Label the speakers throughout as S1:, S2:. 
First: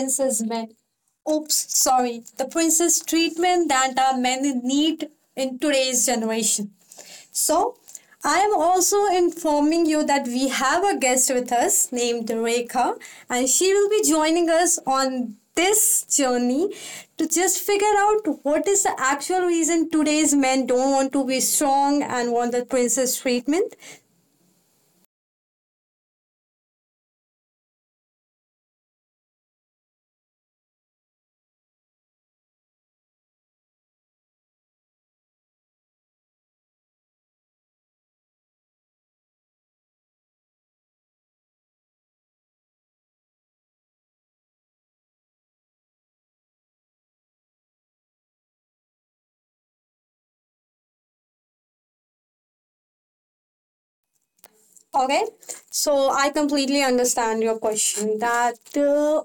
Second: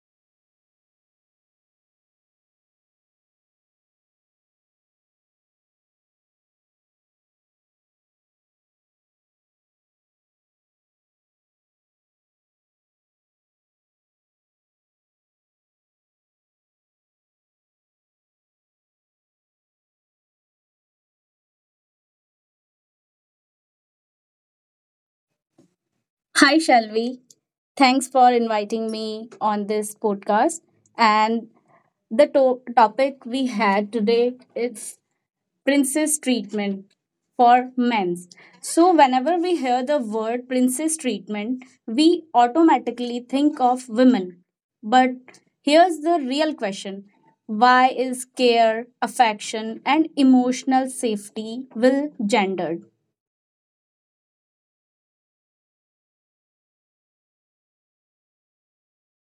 S1: Princess Men. Oops, sorry, the princess treatment that our men need in today's generation. So, I am also informing you that we have a guest with us named Rekha, and she will be joining us on this journey to just figure out what is the actual reason today's men don't want to be strong and want the princess treatment.
S2: Hi, Shalvi. Thanks for inviting me on this podcast. And the topic we had today is princess treatment for men's. So whenever we hear the word princess treatment, we automatically think of women. But here's the real question. Why is care, affection and emotional safety will gendered?
S1: Okay, so I completely understand your question that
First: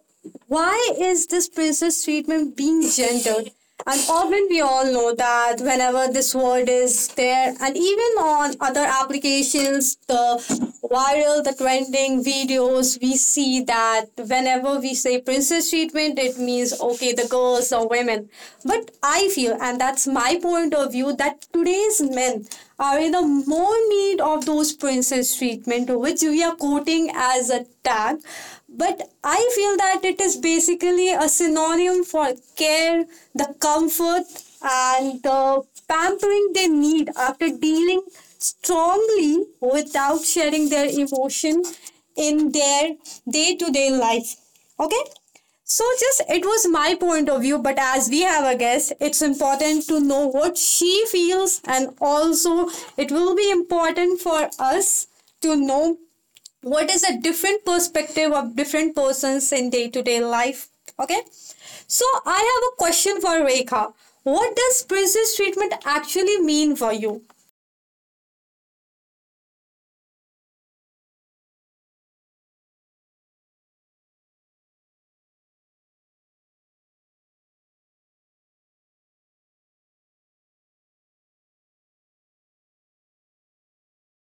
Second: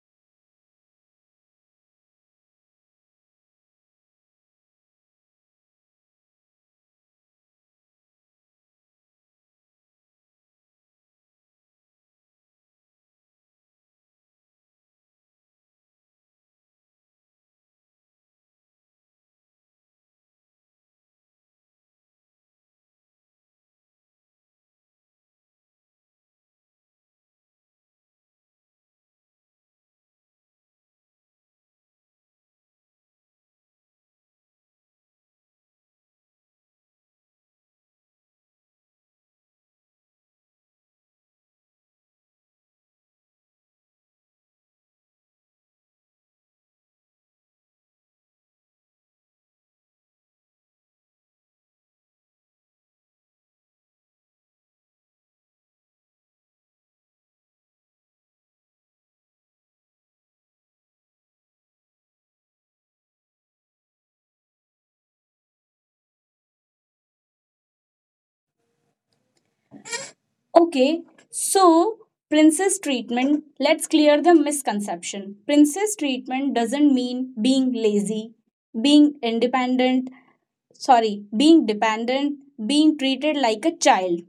S1: why is this princess treatment being gendered? And often we all know that whenever this word is there, and even on other applications, the viral, the trending videos, we see that whenever we say princess treatment, it means, okay, the girls or women. But I feel, and that's my point of view, that today's men are in a more need of those princess treatment which we are quoting as a tag, but I feel that it is basically a synonym for care, the comfort, and the pampering they need after dealing strongly without sharing their emotion in their day-to-day life. Okay, so, just it was my point of view, but as we have a guest, it's important to know what she feels, and also it will be important for us to know what is a different perspective of different persons in day to day life. Okay, so I have a question for Rekha. What does princess treatment actually mean for you?
S2: Okay, so princess treatment, let's clear the misconception. Princess treatment doesn't mean being lazy, being independent, sorry, being dependent, being treated like a child.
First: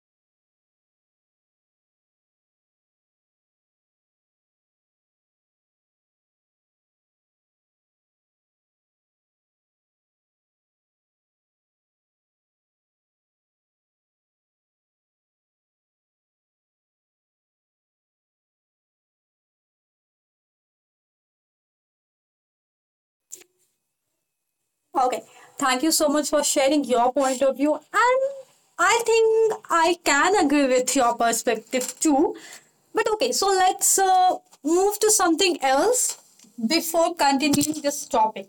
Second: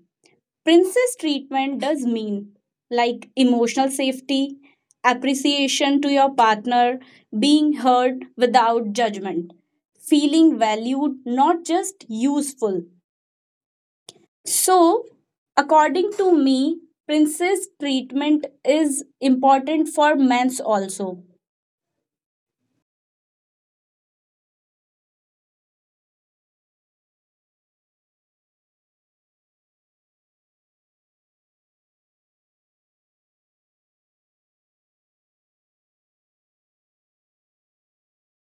S2: Princess treatment does mean like emotional safety, appreciation to your partner, being heard without judgment, feeling valued, not just useful. So, according to me, princess treatment is important for men's also.
S1: Okay. Thank you so much for sharing your point of view. And I think I can agree with your perspective too. But okay, so let's move to something else before continuing this topic.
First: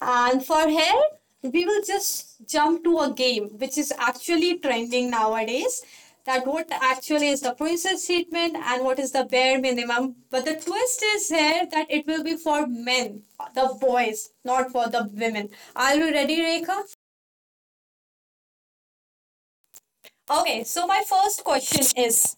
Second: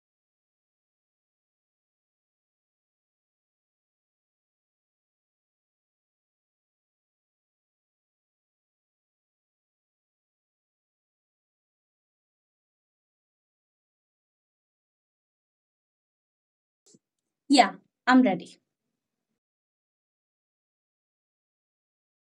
S1: And for here, we will just jump to a game which is actually trending nowadays, that what actually is the princess treatment and what is the bare minimum. But the twist is here that it will be for men, the boys, not for the women. Are you ready, Rekha?
S2: Yeah, I'm ready.
S1: Okay, so my first question is.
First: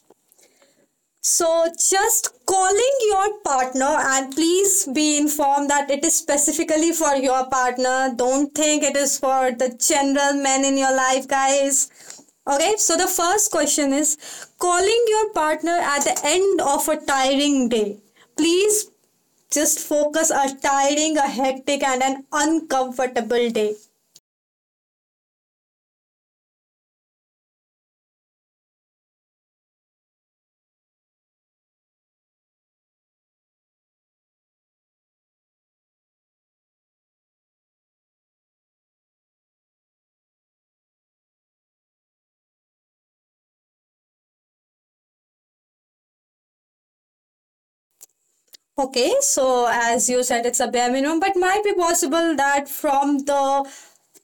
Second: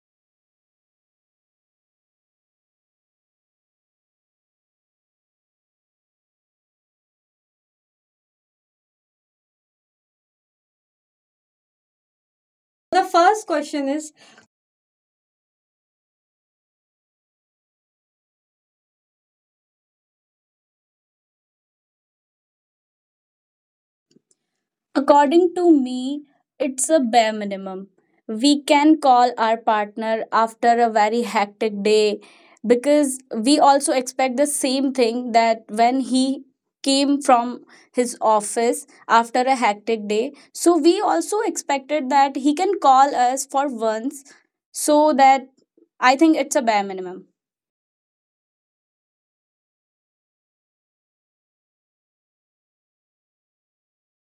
S1: So, just calling your partner, and please be informed that it is specifically for your partner. Don't think it is for the general men in your life, guys. Okay, so
S2: The
S1: the
S2: first
S1: first
S2: question
S1: question
S2: is
S1: is calling your partner at the end of a tiring day. Please just focus a tiring, a hectic, and an uncomfortable day.
S2: according to me, it's a bare minimum. We can call our partner after a very hectic day because we also expect the same thing that when he came from his office after a hectic day. So we also expected that he can call us for once so that I think it's a bare minimum.
S1: Okay, so as you said, it's a bare minimum, but might be possible that from the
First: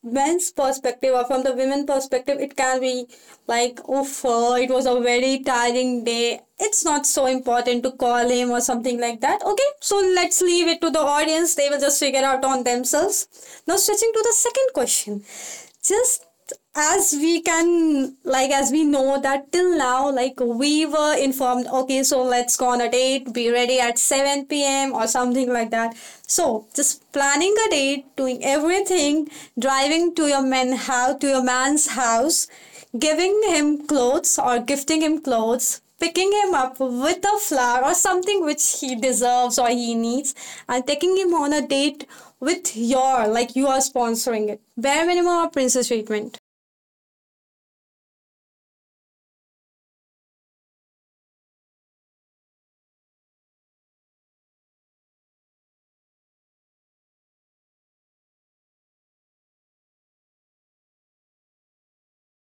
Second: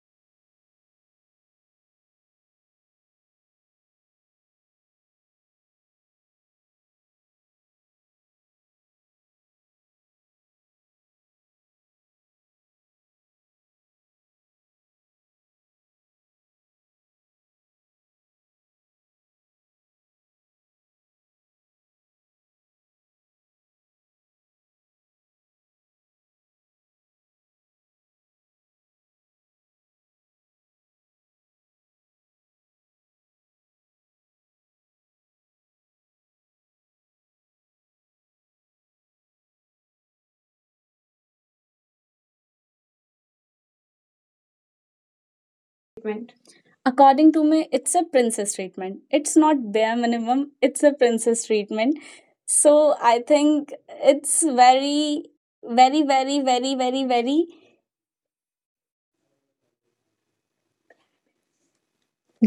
S1: men's perspective or from the women perspective, it can be like, oof, it was a very tiring day. It's not so important to call him or something like that. Okay, so let's leave it to the audience. They will just figure out on themselves. Now, switching to the second question. Just, as we can, like, as we know that till now, like, we were informed, okay, so let's go on a date, be ready at 7 p.m. or something like that. So, just planning a date, doing everything, driving to your man's house, giving him clothes or gifting him clothes, picking him up with a flower or something which he deserves or he needs, and taking him on a date with your, like, you are sponsoring it. Bare minimum or princess treatment?
S2: According to me, it's a princess treatment, it's not bare minimum, it's a princess treatment. So I think it's very, very, very, very, very, very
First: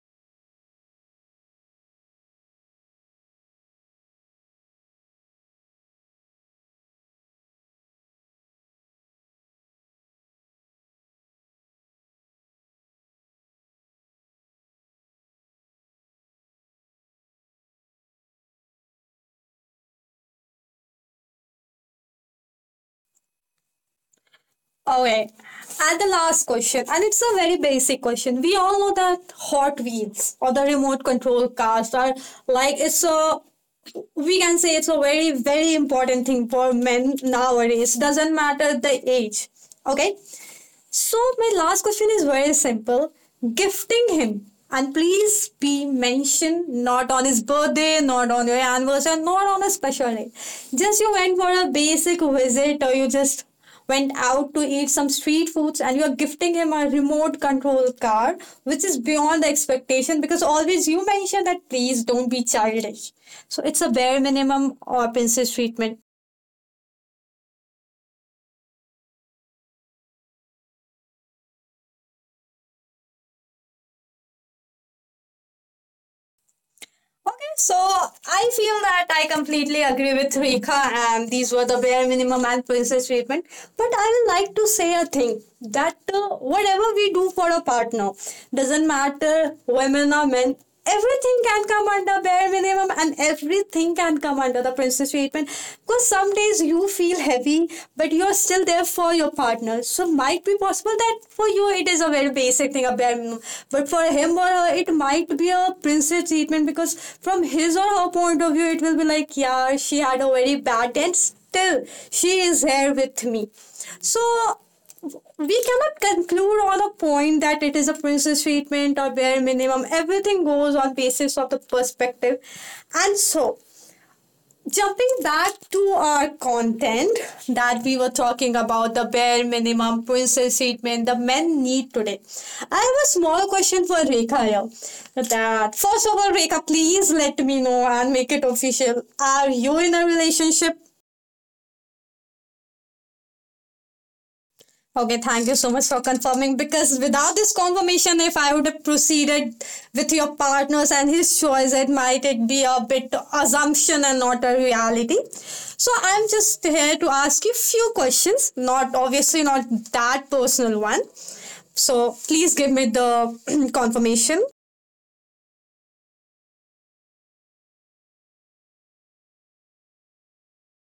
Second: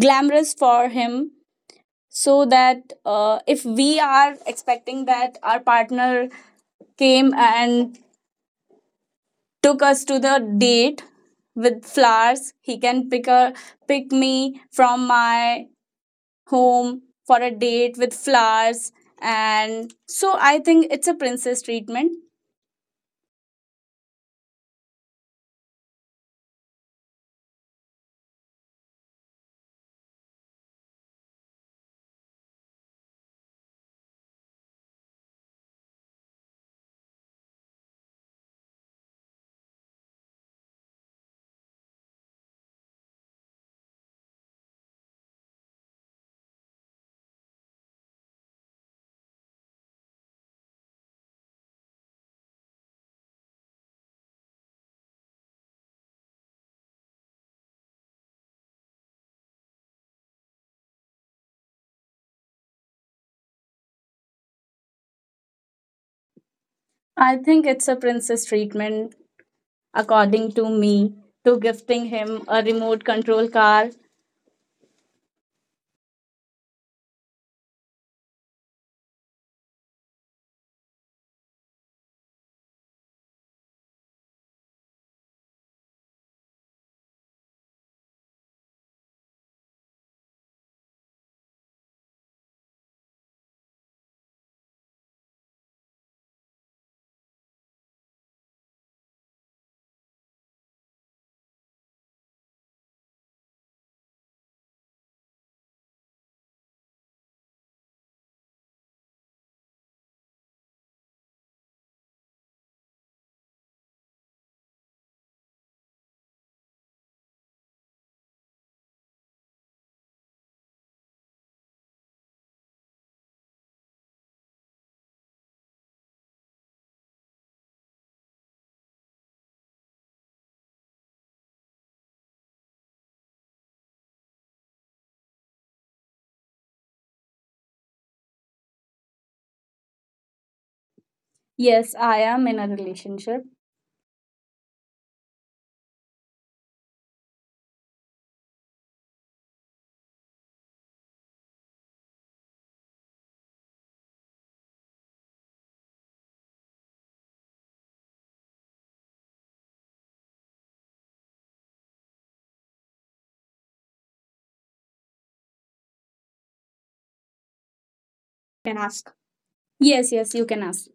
S2: glamorous for him. So that if we are expecting that our partner came and took us to the date with flowers, he can pick me from my home for a date with flowers. And so I think it's a princess treatment.
S1: Okay. And the last question, and it's a very basic question. We all know that Hot Wheels or the remote control cars are, like, it's a we can say it's a very very important thing for men nowadays. Doesn't matter the age. Okay. So, my last question is very simple, gifting him. And please be mentioned, not on his birthday, not on your anniversary, not on a special day. Just you went for a basic visit, or you just went out to eat some street foods, and you are gifting him a remote control car which is beyond the expectation, because always you mention that please don't be childish. So it's a bare minimum or princess treatment?
S2: I think it's a princess treatment, according to me, to gifting him a remote control car.
S1: Okay, so I feel that I completely agree with Rika, and these were the bare minimum and princess treatment. But I will like to say a thing that whatever we do for a partner, doesn't matter women or men, everything can come under bare minimum and everything can come under the princess treatment. Because some days you feel heavy, but you're still there for your partner. So might be possible that for you it is a very basic thing, a bare minimum. But for him or her, it might be a princess treatment, because from his or her point of view, it will be like, yeah, she had a very bad day and still she is here with me. So we cannot conclude on a point that it is a princess treatment or bare minimum. Everything goes on basis of the perspective. And so, jumping back to our content that we were talking about, the bare minimum princess treatment the men need today, I have a small question for Rekha here, that first of all, Rekha, please let me know and make it official, are you in a relationship?
S2: Yes, I am in a relationship.
S1: Okay, thank you so much for confirming, because without this confirmation, if I would have proceeded with your partners and his choice, it might it be a bit assumption and not a reality. So I'm just here to ask you few questions, not obviously not that personal one. So please give me the confirmation.
S2: Can ask. Yes, yes, you can ask.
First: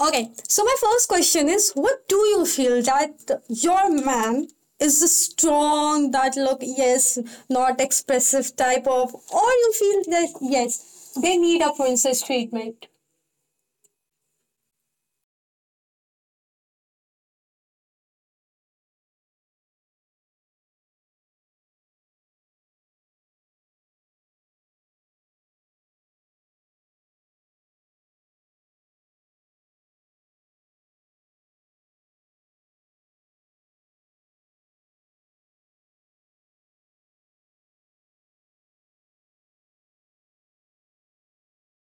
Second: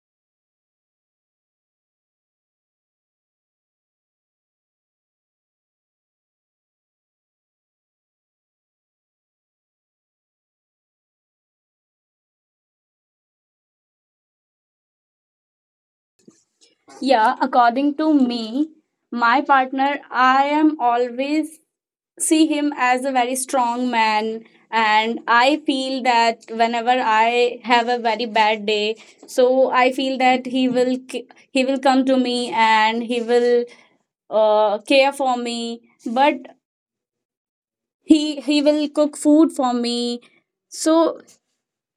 S1: Okay, so my first question is, what do you feel, that your man is the strong, that look, yes, not expressive type of, or you feel that, yes, they need a princess treatment?
S2: Yeah, according to me, my partner, I am always see him as a very strong man, and I feel that whenever I have a very bad day, so I feel that he will come to me and he will care for me, but he will cook food for me. So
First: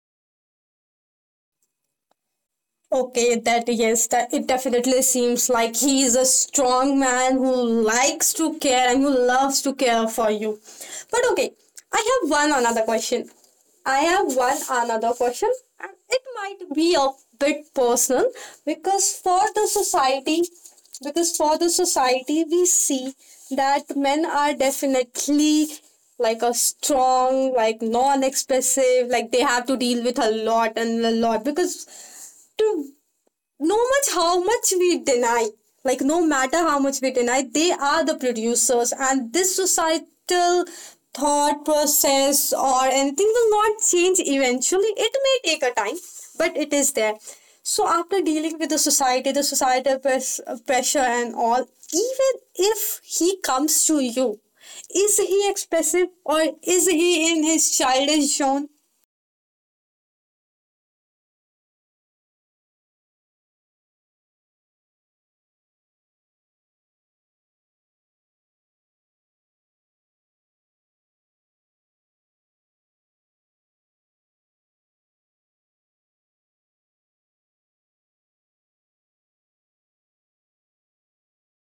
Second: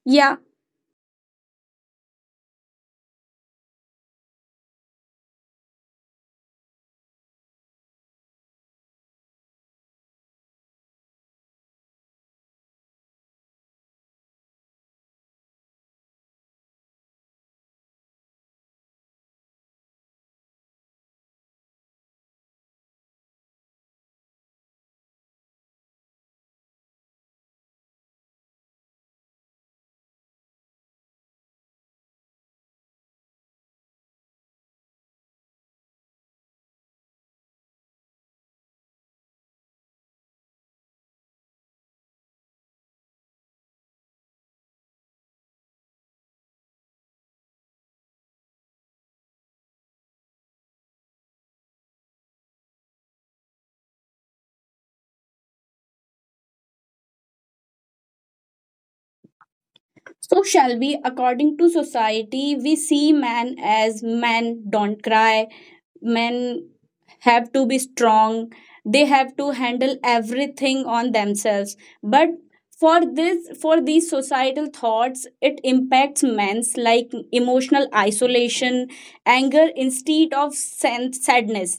S2: yeah.
S1: Okay, that yes, that it definitely seems like he is a strong man who likes to care and who loves to care for you. But okay, I have one another question. I have one another question, and it might be a bit personal, because for the society, we see that men are definitely like a strong, like non expressive, like they have to deal with a lot and a lot, because to no much how much we deny like no matter how much we deny, they are the producers, and this societal thought process or anything will not change, eventually it may take a time, but it is there. So after dealing with the society, the societal pressure and all, even if he comes to you, is he expressive or is he in his childish zone?
S2: So shall we? According to society, we see man as men don't cry, men have to be strong, they have to handle everything on themselves. But for these societal thoughts, it impacts men's like emotional isolation, anger instead of sadness,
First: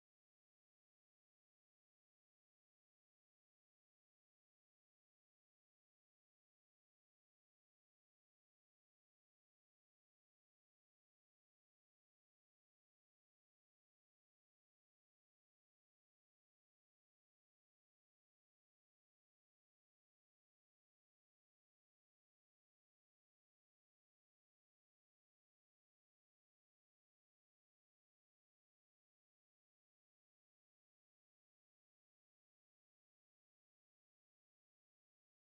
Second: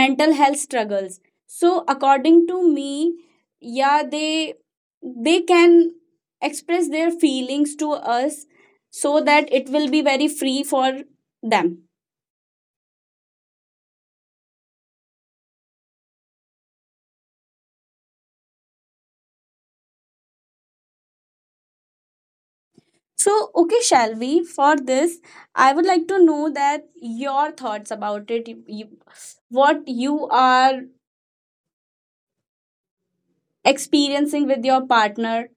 S2: mental health struggles. So according to me, yeah, they can express their feelings to us so that it will be very free for them. So, okay, shall we? For this, I would like to know that your thoughts about it. What you are experiencing with your partner.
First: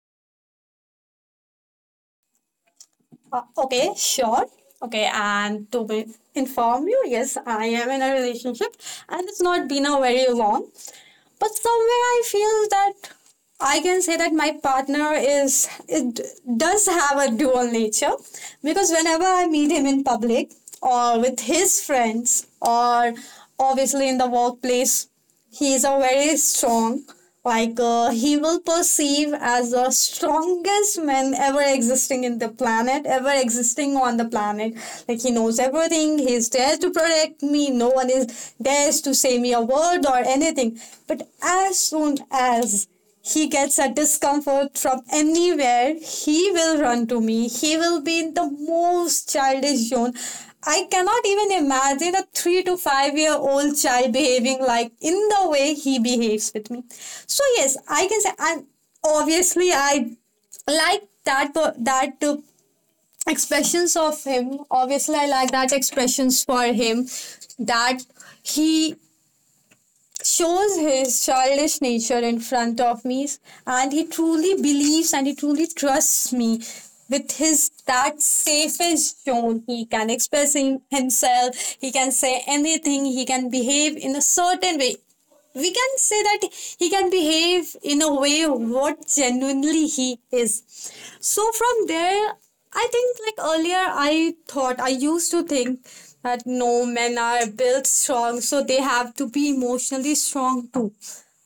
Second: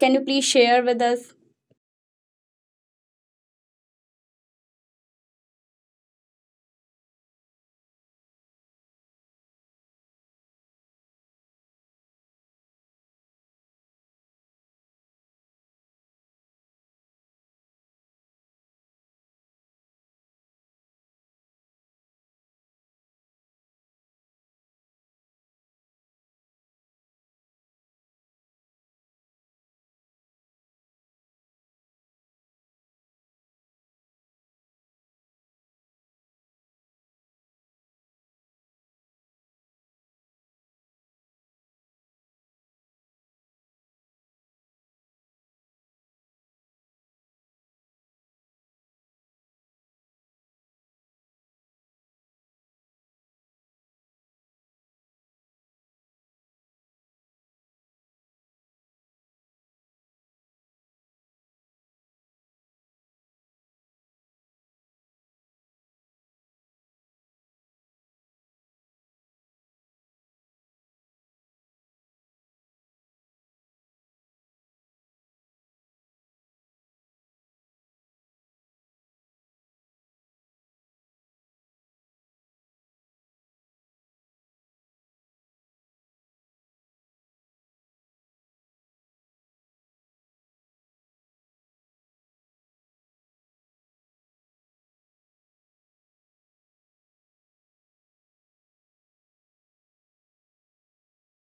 S2: Can you please share with us?
S1: Okay, sure. Okay, and to be, inform you, yes, I am in a relationship, and it's not been a very long. But somewhere I feel that I can say that my partner is, it does have a dual nature, because whenever I meet him in public or with his friends, or obviously in the workplace, he is a very strong, like he will perceive as the strongest man ever existing on the planet, like he knows everything, he's there to protect me, no one is dares to say me a word or anything. But as soon as he gets a discomfort from anywhere, he will run to me. He will be in the most childish zone. I cannot even imagine a 3 to 5 year old child behaving like in the way he behaves with me. So yes, I can say, I'm obviously I like that expressions of him. Obviously, I like that expressions for him, that he shows his childish nature in front of me, and he truly believes and he truly trusts me with his that safest tone, he can express himself. He can say anything, he can behave in a certain way, we can say that he can behave in a way what genuinely he is. So from there, I think like earlier I thought I used to think that no, men are built strong, so they have to be emotionally strong too.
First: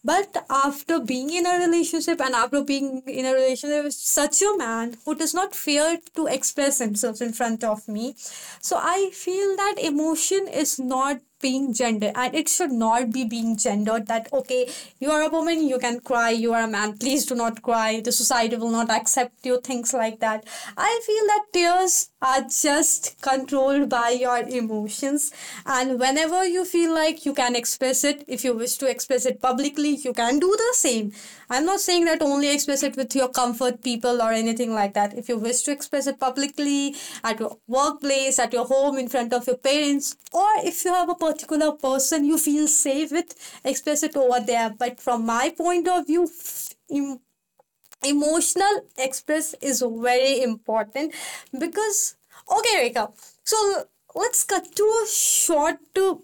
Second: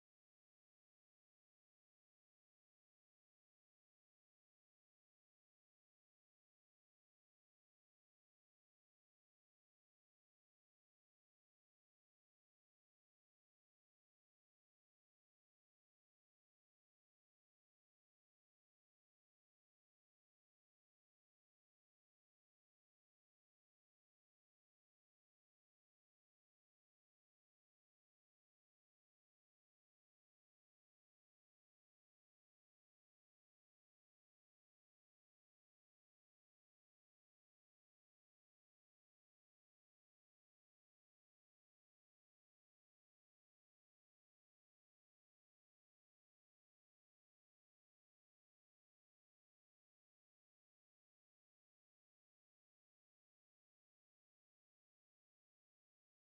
S1: But after being in a relationship with such a man who does not fear to express himself in front of me, so I feel that emotion is not being gendered, and it should not be being gendered, that okay, you are a woman you can cry, you are a man please do not cry, the society will not accept you, things like that. I feel that tears are just controlled by your emotions, and whenever you feel like, you can express it. If you wish to express it publicly, you can do the same. I'm not saying that only express it with your comfort people or anything like that. If you wish to express it publicly, at your workplace, at your home, in front of your parents, or if you have a particular person you feel safe with, express it over there. But from my point of view, emotional express is very important. Because, okay, Rekha. So let's cut to a short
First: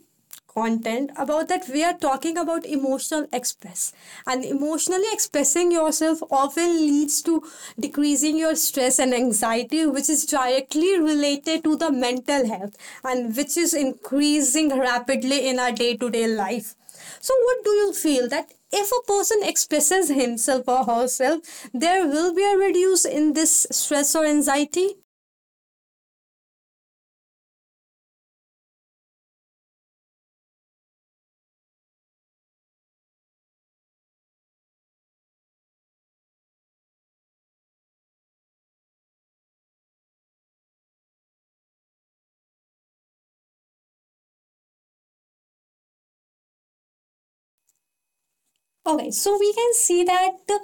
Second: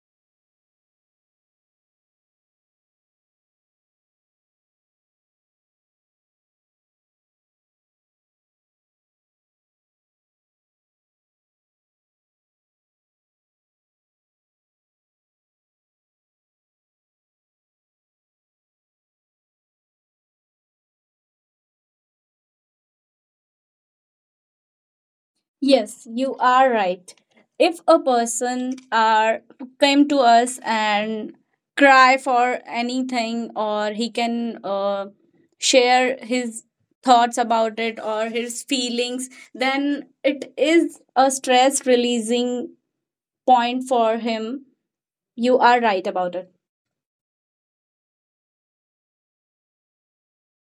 S1: content about that we are talking about emotional express, and emotionally expressing yourself often leads to decreasing your stress and anxiety, which is directly related to the mental health and which is increasing rapidly in our day-to-day life. So, what do you feel that if a person expresses himself or herself, there will be a reduce in this stress or anxiety?
S2: Yes, you are right. If a person are came to us and cry for anything, or he can share his thoughts about it or his feelings, then it is a stress releasing point for him. You are right about it.
S1: Okay, so we can see that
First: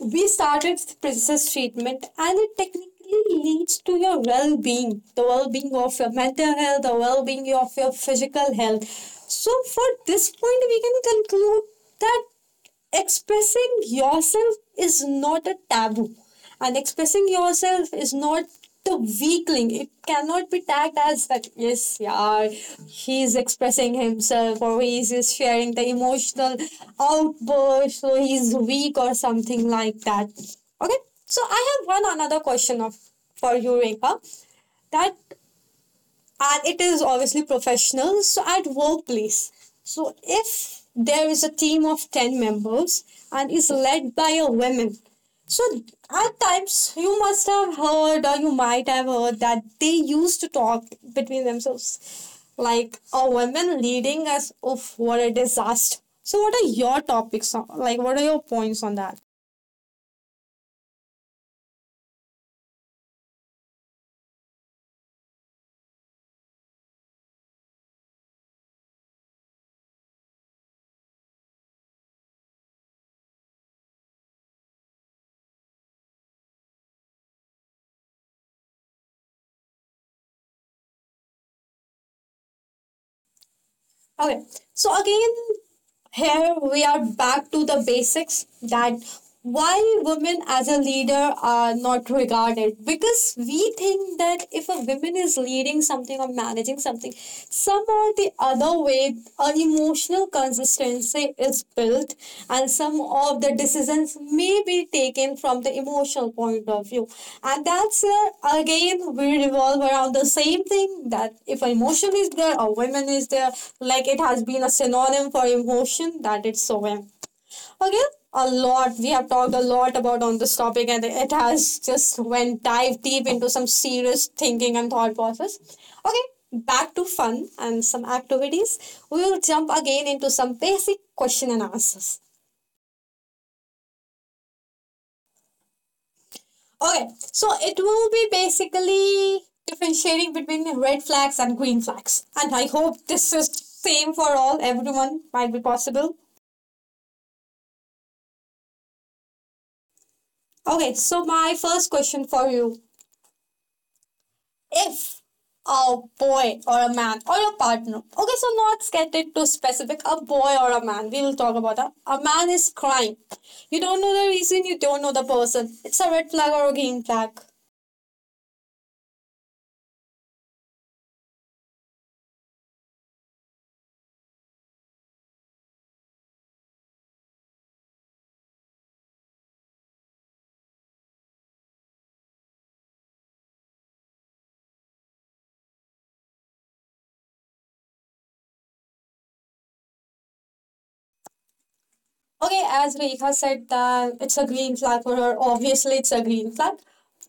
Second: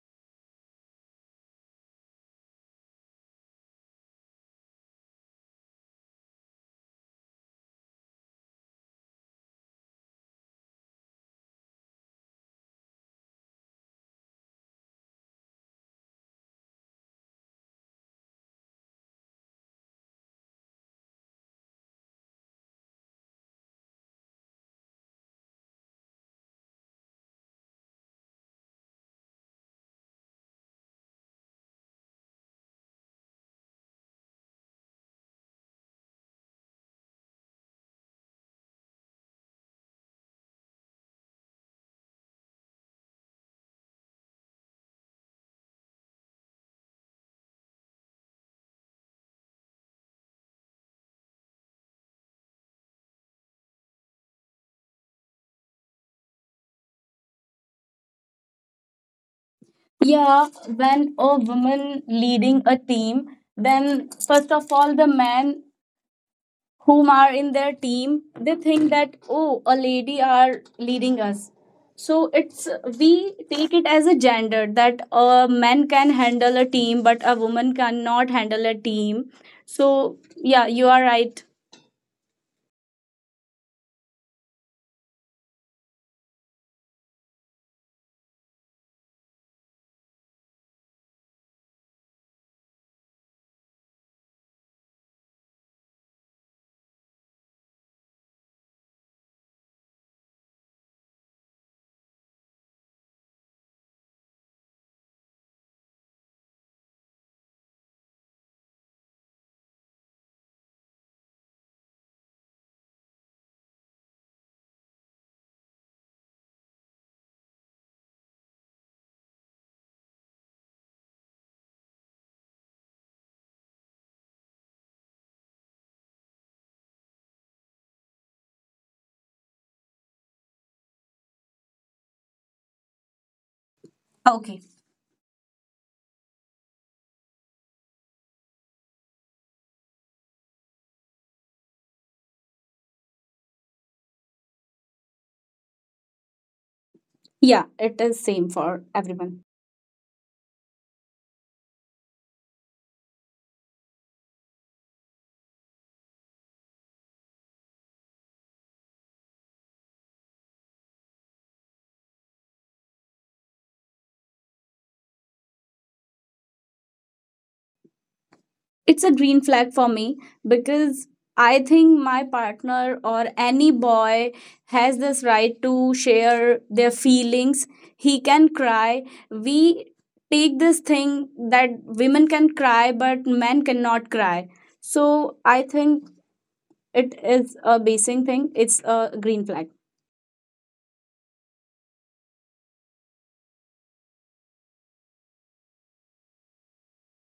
S1: we started princess treatment and it technically leads to your well being, the well being of your mental health, the well being of your physical health. So, for this point, we can conclude that expressing yourself is not a taboo, and expressing yourself is not the weakling. It cannot be tagged as that, yes, yeah, he is expressing himself or he is just sharing the emotional outburst, so he's weak or something like that. Okay, so I have one another question of for you, Rekha, that, and it is obviously professional, so at workplace. So if there is a team of 10 members and is led by a woman, so at times you must have heard or you might have heard that they used to talk between themselves like, a woman leading us, of what a disaster. So what are your topics on, like, what are your points on that?
S2: Yeah, when a woman leading a team, then first of all, the men whom are in their team, they think that, oh, a lady are leading us. So it's we take it as a gender that a man can handle a team, but a woman cannot handle a team. So yeah, you are right.
S1: Okay, so again, here we are back to the basics that why women as a leader are not regarded, because we think that if a woman is leading something or managing something, some or the other way an emotional consistency is built and some of the decisions may be taken from the emotional point of view. And that's again, we revolve around the same thing that if emotion is there or women is there, like, it has been a synonym for emotion that it's so women. Okay, a lot. We have talked a lot about on this topic, and it has just went dive deep into some serious thinking and thought process. Okay, back to fun and some activities. We will jump again into some basic question and answers.
S2: Okay.
S1: Okay, so it will be basically differentiating between red flags and green flags, and I hope this is same for all, everyone might be possible.
S2: Yeah, it is same for everyone.
S1: Okay, so my first question for you, if a boy or a man or a partner. Okay, so not get it too specific. A boy or a man. We will talk about that. A man is crying. You don't know the reason. You don't know the person. It's a red flag or a green flag.
S2: It's a green flag for me because I think my partner or any boy has this right to share their feelings. He can cry. We take this thing that women can cry, but men cannot cry. So I think it is a basic thing. It's a green flag.
S1: Okay, as Rekha said that it's a green flag for her. Obviously, it's a green flag.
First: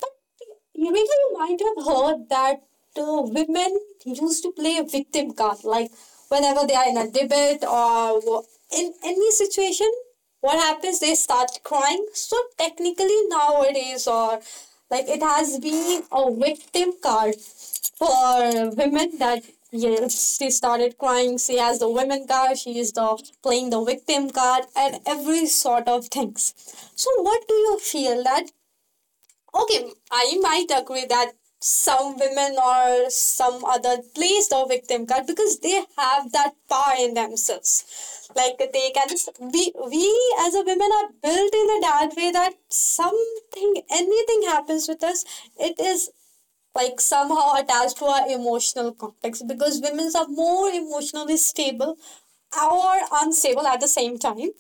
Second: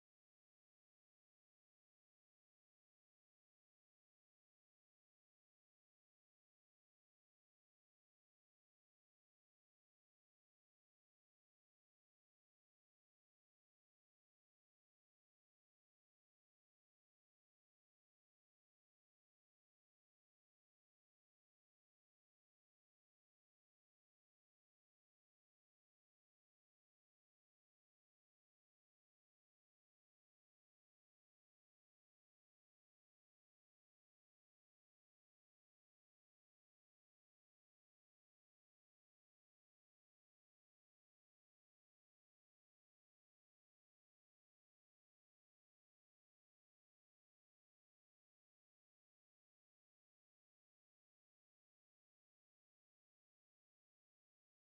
S1: But Rekha, you really might have heard that women used to play a victim card. Like, whenever they are in a debate or in any situation, what happens, they start crying. So technically nowadays, or like, it has been a victim card for women that yes, she started crying, she has the women card, she is the playing the victim card and every sort of things. So what do you feel that. Okay, I might agree that some women or some other plays the victim card because they have that power in themselves. Like, they can, we as a women are built in a that way that something, anything happens with us, it is, like, somehow attached to our emotional context, because women are more emotionally stable or unstable at the same time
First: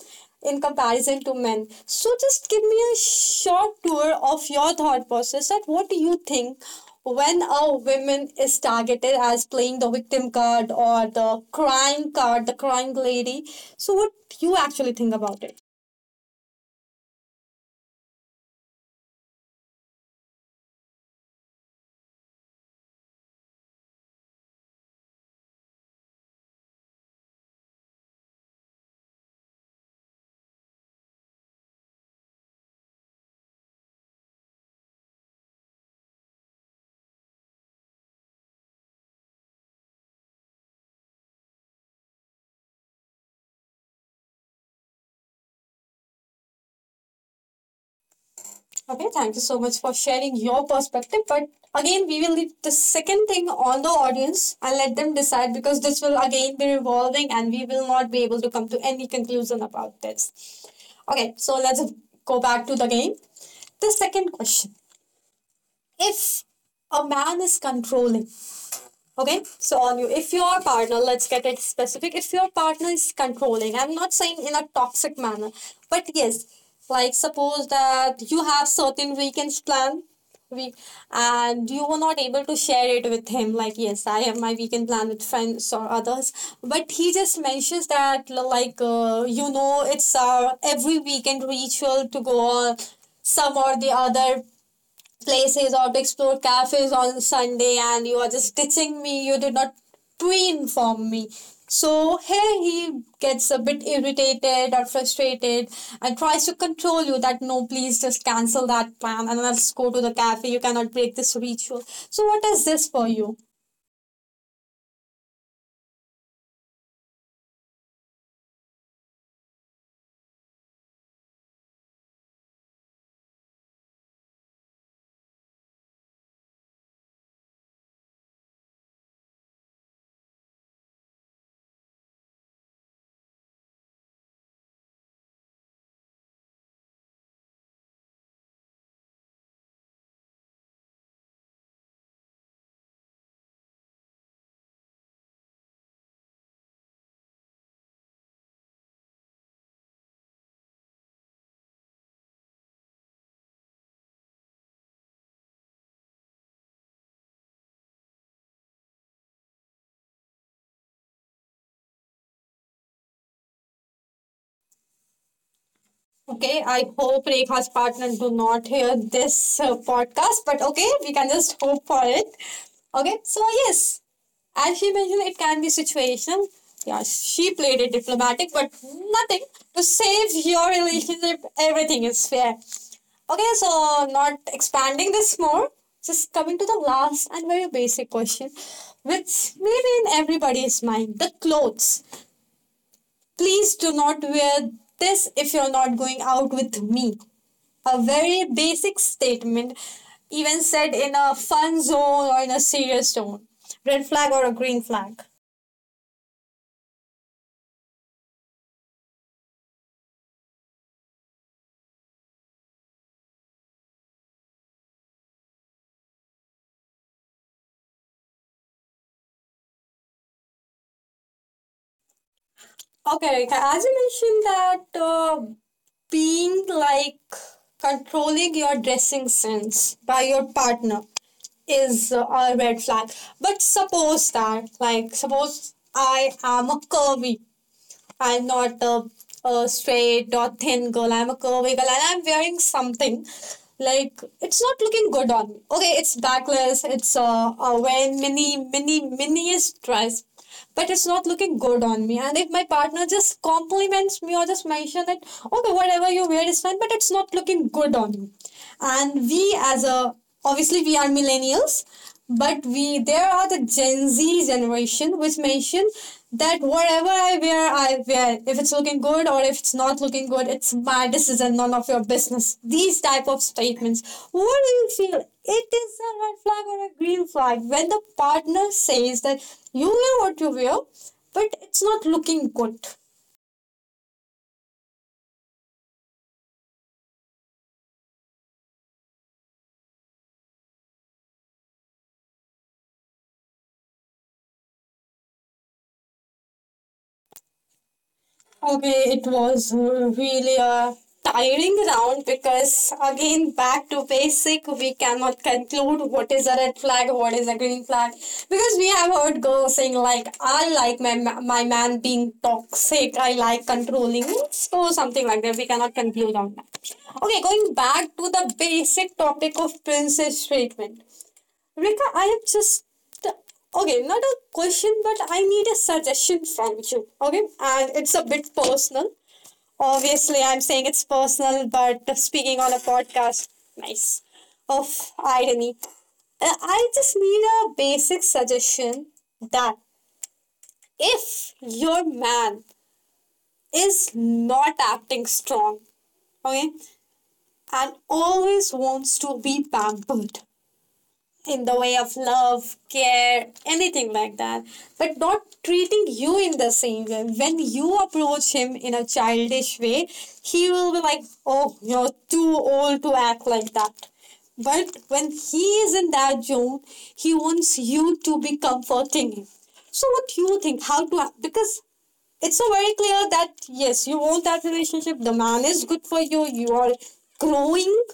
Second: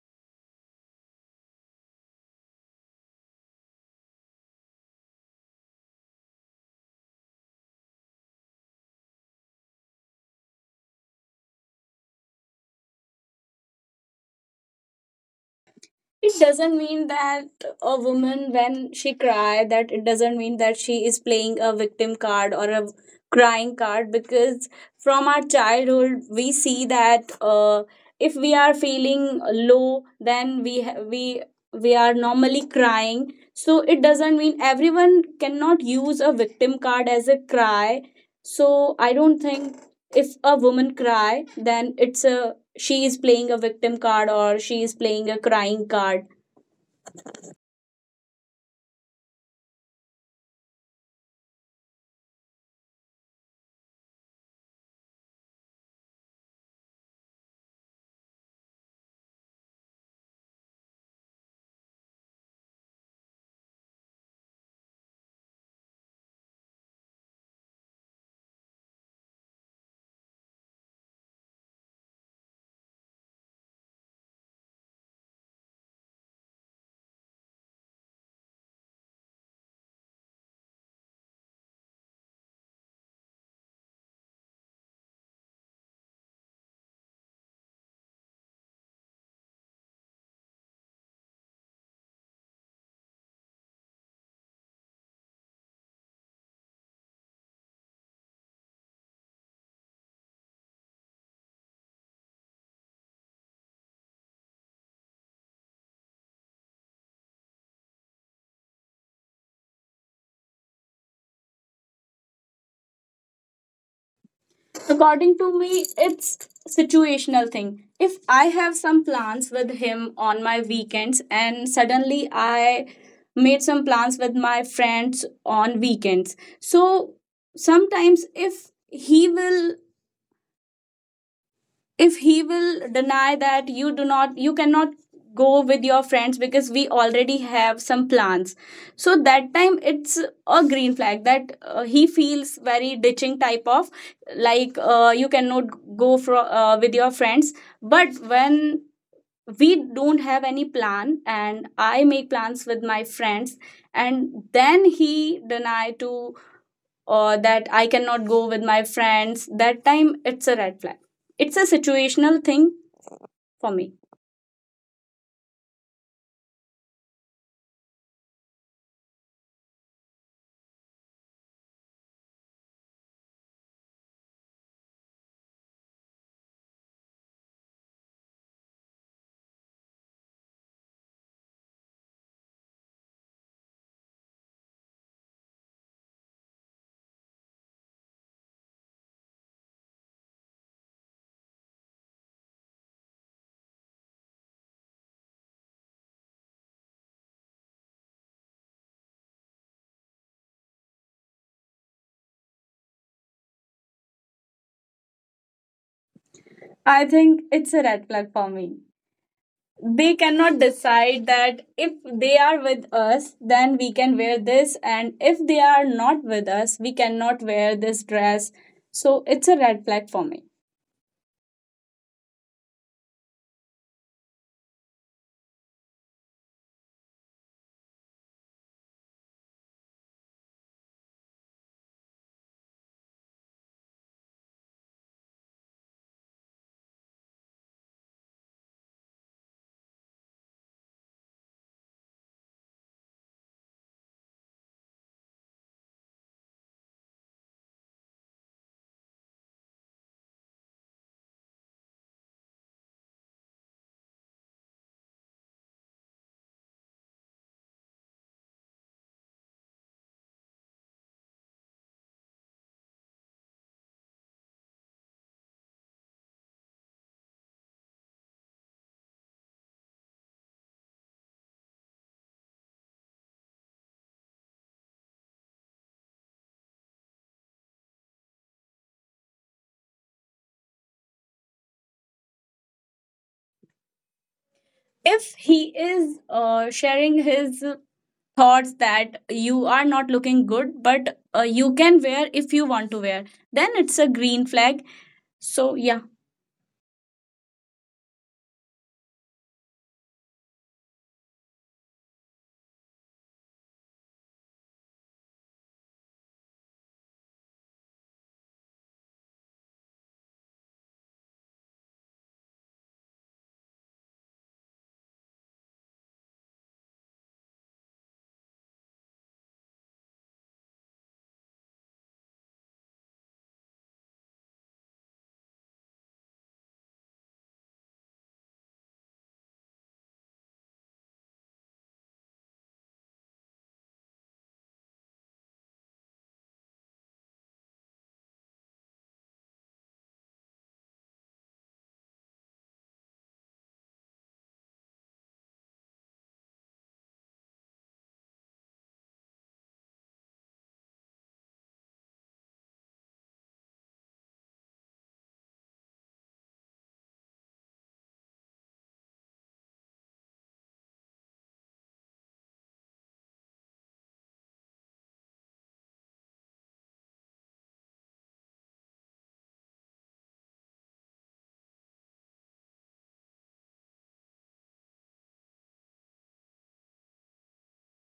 S1: in comparison to men. So just give me a short tour of your thought process, that what do you think when a woman is targeted as playing the victim card or the crying card, the crying lady. So what you actually think about it?
S2: It doesn't mean that a woman when she cry, that it doesn't mean that she is playing a victim card or a crying card. Because from our childhood, we see that if we are feeling low, then we are normally crying. So it doesn't mean everyone cannot use a victim card as a cry. So I don't think if a woman cry, then it's a she is playing a victim card or she is playing a crying card.
S1: Okay, thank you so much for sharing your perspective. But again, we will leave the second thing on the audience and let them decide, because this will again be revolving and we will not be able to come to any conclusion about this. Okay, so let's go back to the game. The second question. If a man is controlling, okay, so on you, if your partner, let's get it specific, if your partner is controlling, I'm not saying in a toxic manner, but yes, like suppose that you have certain weekends plan, week, and you were not able to share it with him. Like, yes, I have my weekend plan with friends or others, but he just mentions that like, you know it's our every weekend ritual to go on some or the other places or to explore cafes on Sunday, and you are just ditching me. You did not pre-inform me. So here he gets a bit irritated or frustrated and tries to control you that, no, please just cancel that plan and let's go to the cafe. You cannot break this ritual. So what is this for you?
S2: According to me, it's situational thing. If I have some plans with him on my weekends and suddenly I made some plans with my friends on weekends, so sometimes if he will deny that you do not you cannot go with your friends because we already have some plans, so that time it's a green flag that he feels very ditching type of, like you cannot go for with your friends. But when we don't have any plan and I make plans with my friends, and then he deny to that I cannot go with my friends, that time it's a red flag. It's a situational thing for me.
S1: Okay, I hope Rekha's partner do not hear this podcast, but okay, we can just hope for it. Okay, so yes, as she mentioned, it can be situational. Yeah, she played it diplomatic, but nothing to save your relationship. Everything is fair. Okay, so not expanding this more, just coming to the last and very basic question, which maybe in everybody's mind, the clothes. Please do not wear this if you're not going out with me. A very basic statement, even said in a fun zone or in a serious tone. Red flag or a green flag.
S2: I think it's a red flag for me. They cannot decide that if they are with us, then we can wear this, and if they are not with us, we cannot wear this dress. So it's a red flag for me.
S1: Okay, as you mentioned that being like controlling your dressing sense by your partner is a red flag. But suppose that, like, suppose I am a curvy, I'm not a, a straight or thin girl. I'm a curvy girl, and I'm wearing something, like, it's not looking good on me. Okay, it's backless. It's wearing mini, mini, miniest dress, but it's not looking good on me. And if my partner just compliments me or just mention that, okay, whatever you wear is fine, but it's not looking good on you. And we as a, obviously we are millennials, but we, there are the gen z generation which mention that whatever I wear, I wear, if it's looking good or if it's not looking good, it's my decision, none of your business, these type of statements. What do you feel, it is a red flag or a green flag when the partner says that you wear what you wear, but it's not looking good?
S2: If he is sharing his thoughts that you are not looking good, but you can wear if you want to wear, then it's a green flag. So, yeah.
S1: Okay, it was really a tiring round, because again, back to basic, we cannot conclude what is a red flag, what is a green flag, because we have heard girls saying like, I like my my man being toxic, I like controlling, so something like that we cannot conclude on that. Okay, going back to the basic topic of princess treatment. Rika, I have just, okay, not a question, but I need a suggestion from you. Okay, and it's a bit personal. Obviously, I'm saying it's personal, but speaking on a podcast, nice of irony. I just need a basic suggestion that if your man is not acting strong, okay, and always wants to be pampered, in the way of love, care, anything like that, but not treating you in the same way. When you approach him in a childish way, he will be like, oh, you're too old to act like that. But when he is in that zone, he wants you to be comforting him. So, what do you think? How to, because it's so very clear that yes, you want that relationship, the man is good for you, you are growing,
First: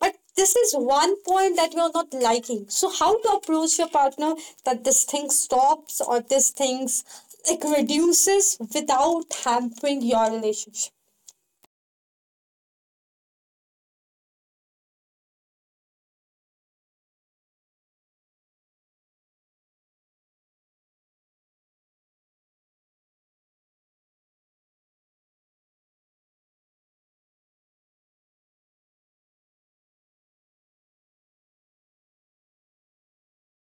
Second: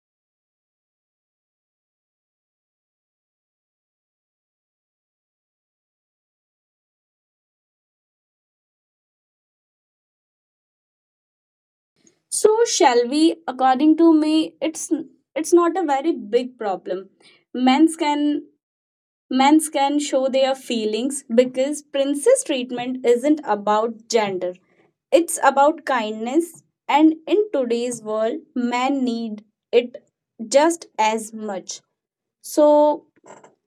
S1: but this is one point that you're not liking. So how to approach your partner that this thing stops or this things, like, reduces without hampering your relationship.
S2: So, shall we? According to me, it's not a very big problem. Men's can men's can show their feelings because princess treatment isn't about gender. It's about kindness, and in today's world, men need it just as much. So,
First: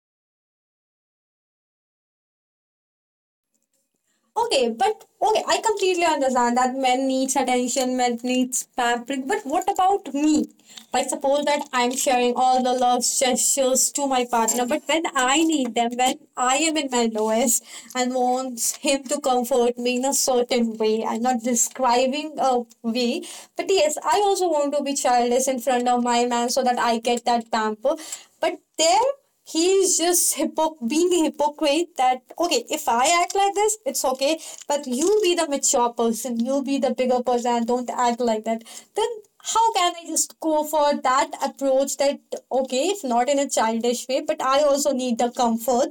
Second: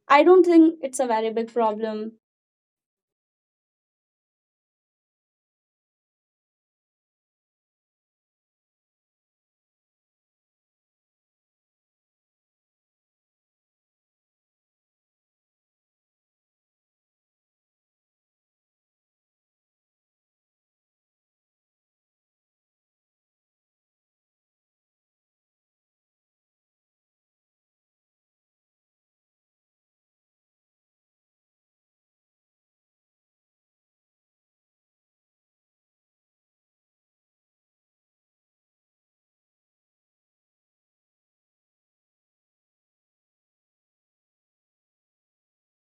S2: I don't think it's a very big problem.
S1: Okay, but okay, I completely understand that men needs attention, men needs pampering. But what about me? Like, suppose that I'm sharing all the love gestures to my partner, but when I need them, when I am in my lowest and wants him to comfort me in a certain way, I'm not describing a way, but yes, I also want to be childish in front of my man so that I get that pamper. But there he's just being a hypocrite that, okay, if I act like this, it's okay, but you be the mature person, you be the bigger person and don't act like that. Then how can I just go for that approach that, okay, if not in a childish way, but I also need the comfort,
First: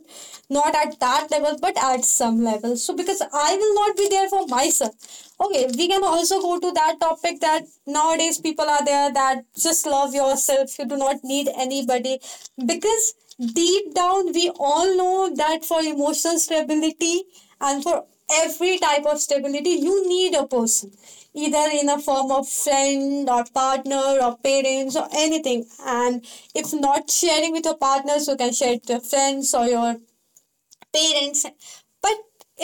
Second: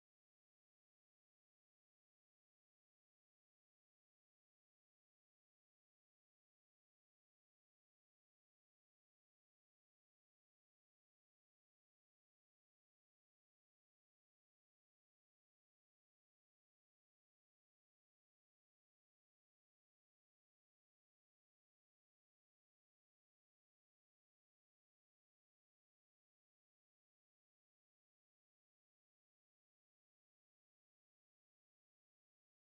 S1: not at that level but at some level. So because I will not be there for myself, okay, we can also go to that topic that nowadays people are there that just love yourself. You do not need anybody. Because deep down, we all know that for emotional stability and for every type of stability, you need a person, either in a form of friend or partner or parents or anything. And if not sharing with your partners, you can share it with your friends or your parents. But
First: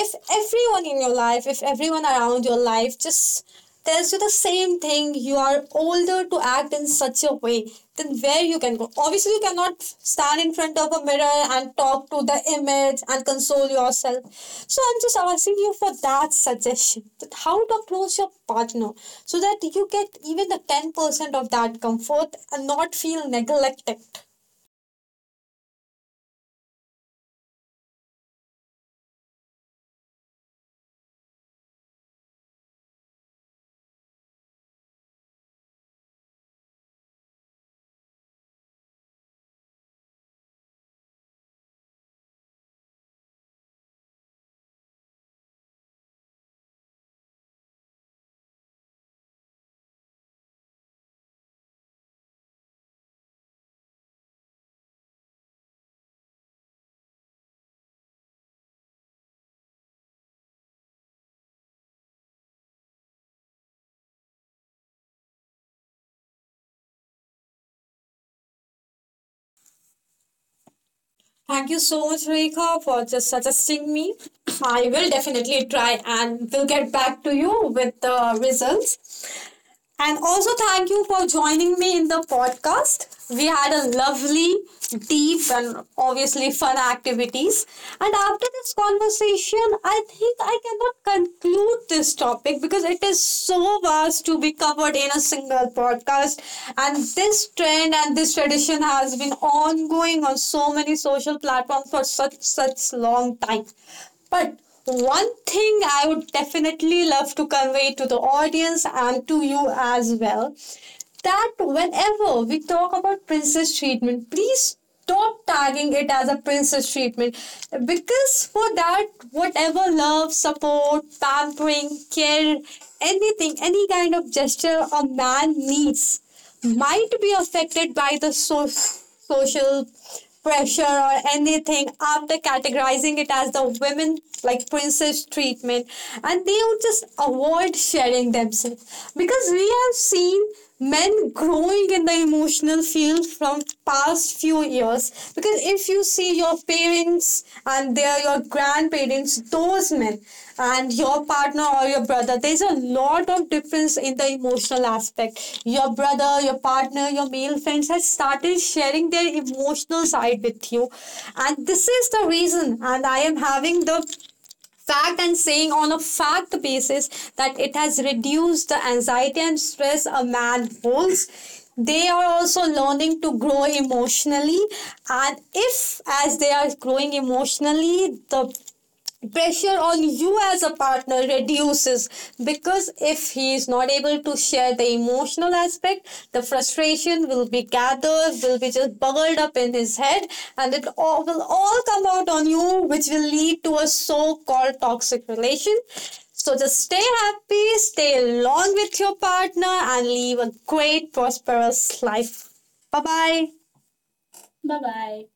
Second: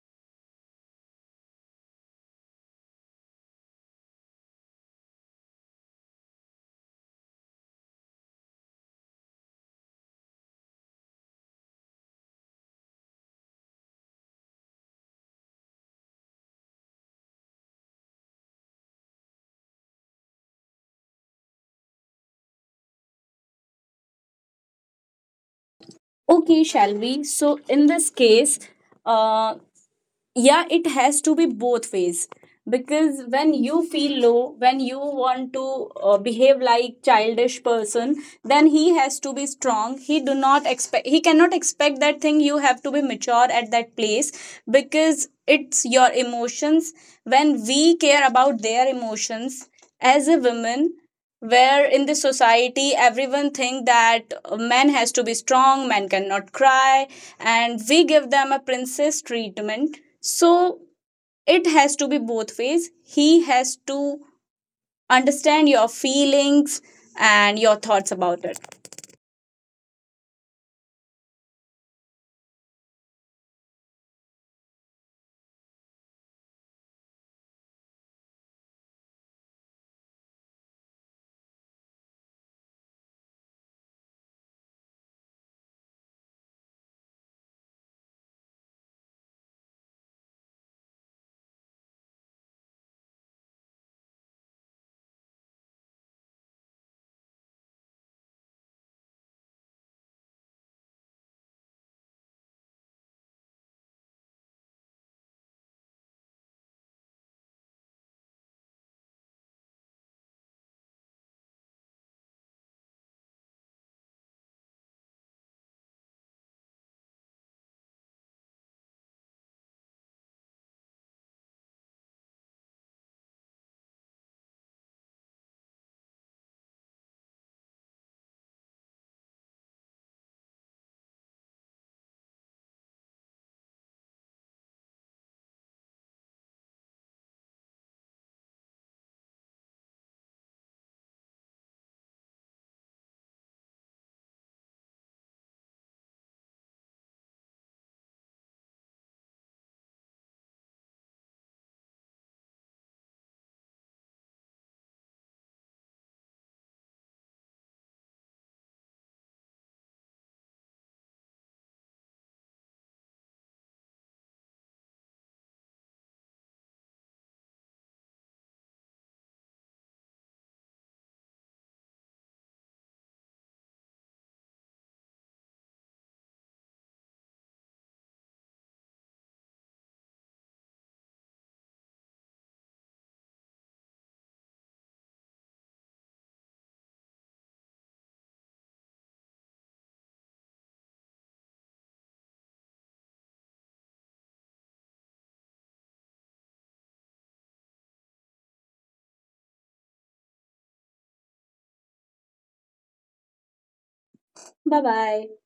S1: if everyone in your life, if everyone around your life just tells you the same thing, you are older to act in such a way, then where you can go? Obviously, you cannot stand in front of a mirror and talk to the image and console yourself. So I'm just asking you for that suggestion that how to approach your partner so that you get even the 10% of that comfort and not feel neglected.
S2: Okay, shall we? So, in this case, uh, yeah, it has to be both ways. Because when you feel low, when you want to behave like childish person, then he has to be strong. He cannot expect that thing, you have to be mature at that place. Because it's your emotions. When we care about their emotions as a woman, where in this society everyone think that man has to be strong, man cannot cry, and we give them a princess treatment. So it has to be both ways. He has to understand your feelings and your thoughts about it.
S1: Thank you so much, Rekha, for just suggesting me. I will definitely try and will get back to you with the results. And also, thank you for joining me in the podcast. We had a lovely, deep, and obviously fun activities. And after this conversation, I think I cannot conclude this topic because it is so vast to be covered in a single podcast. And this trend and this tradition has been ongoing on so many social platforms for such such long time. But one thing I would definitely love to convey to the audience and to you as well, that whenever we talk about princess treatment, please stop tagging it as a princess treatment, because for that whatever love, support, pampering, care, anything, any kind of gesture a man needs might be affected by the social pressure or anything after categorizing it as the women, like, princess treatment, and they would just avoid sharing themselves. Because we have seen men growing in the emotional field from past few years, because if you see your parents and their, your grandparents, those men, and your partner or your brother, there's a lot of difference in the emotional aspect. Your brother, your partner, your male friends has started sharing their emotional side with you, and this is the reason, and I am having the fact and saying on a fact basis that it has reduced the anxiety and stress a man holds. They are also learning to grow emotionally, and if, as they are growing emotionally, the pressure on you as a partner reduces, because if he is not able to share the emotional aspect, the frustration will be gathered, will be just bubbled up in his head, and it all will all come out on you, which will lead to a so-called toxic relation. So just stay happy, stay long with your partner, and live a great prosperous life. Bye bye.
S2: Bye bye.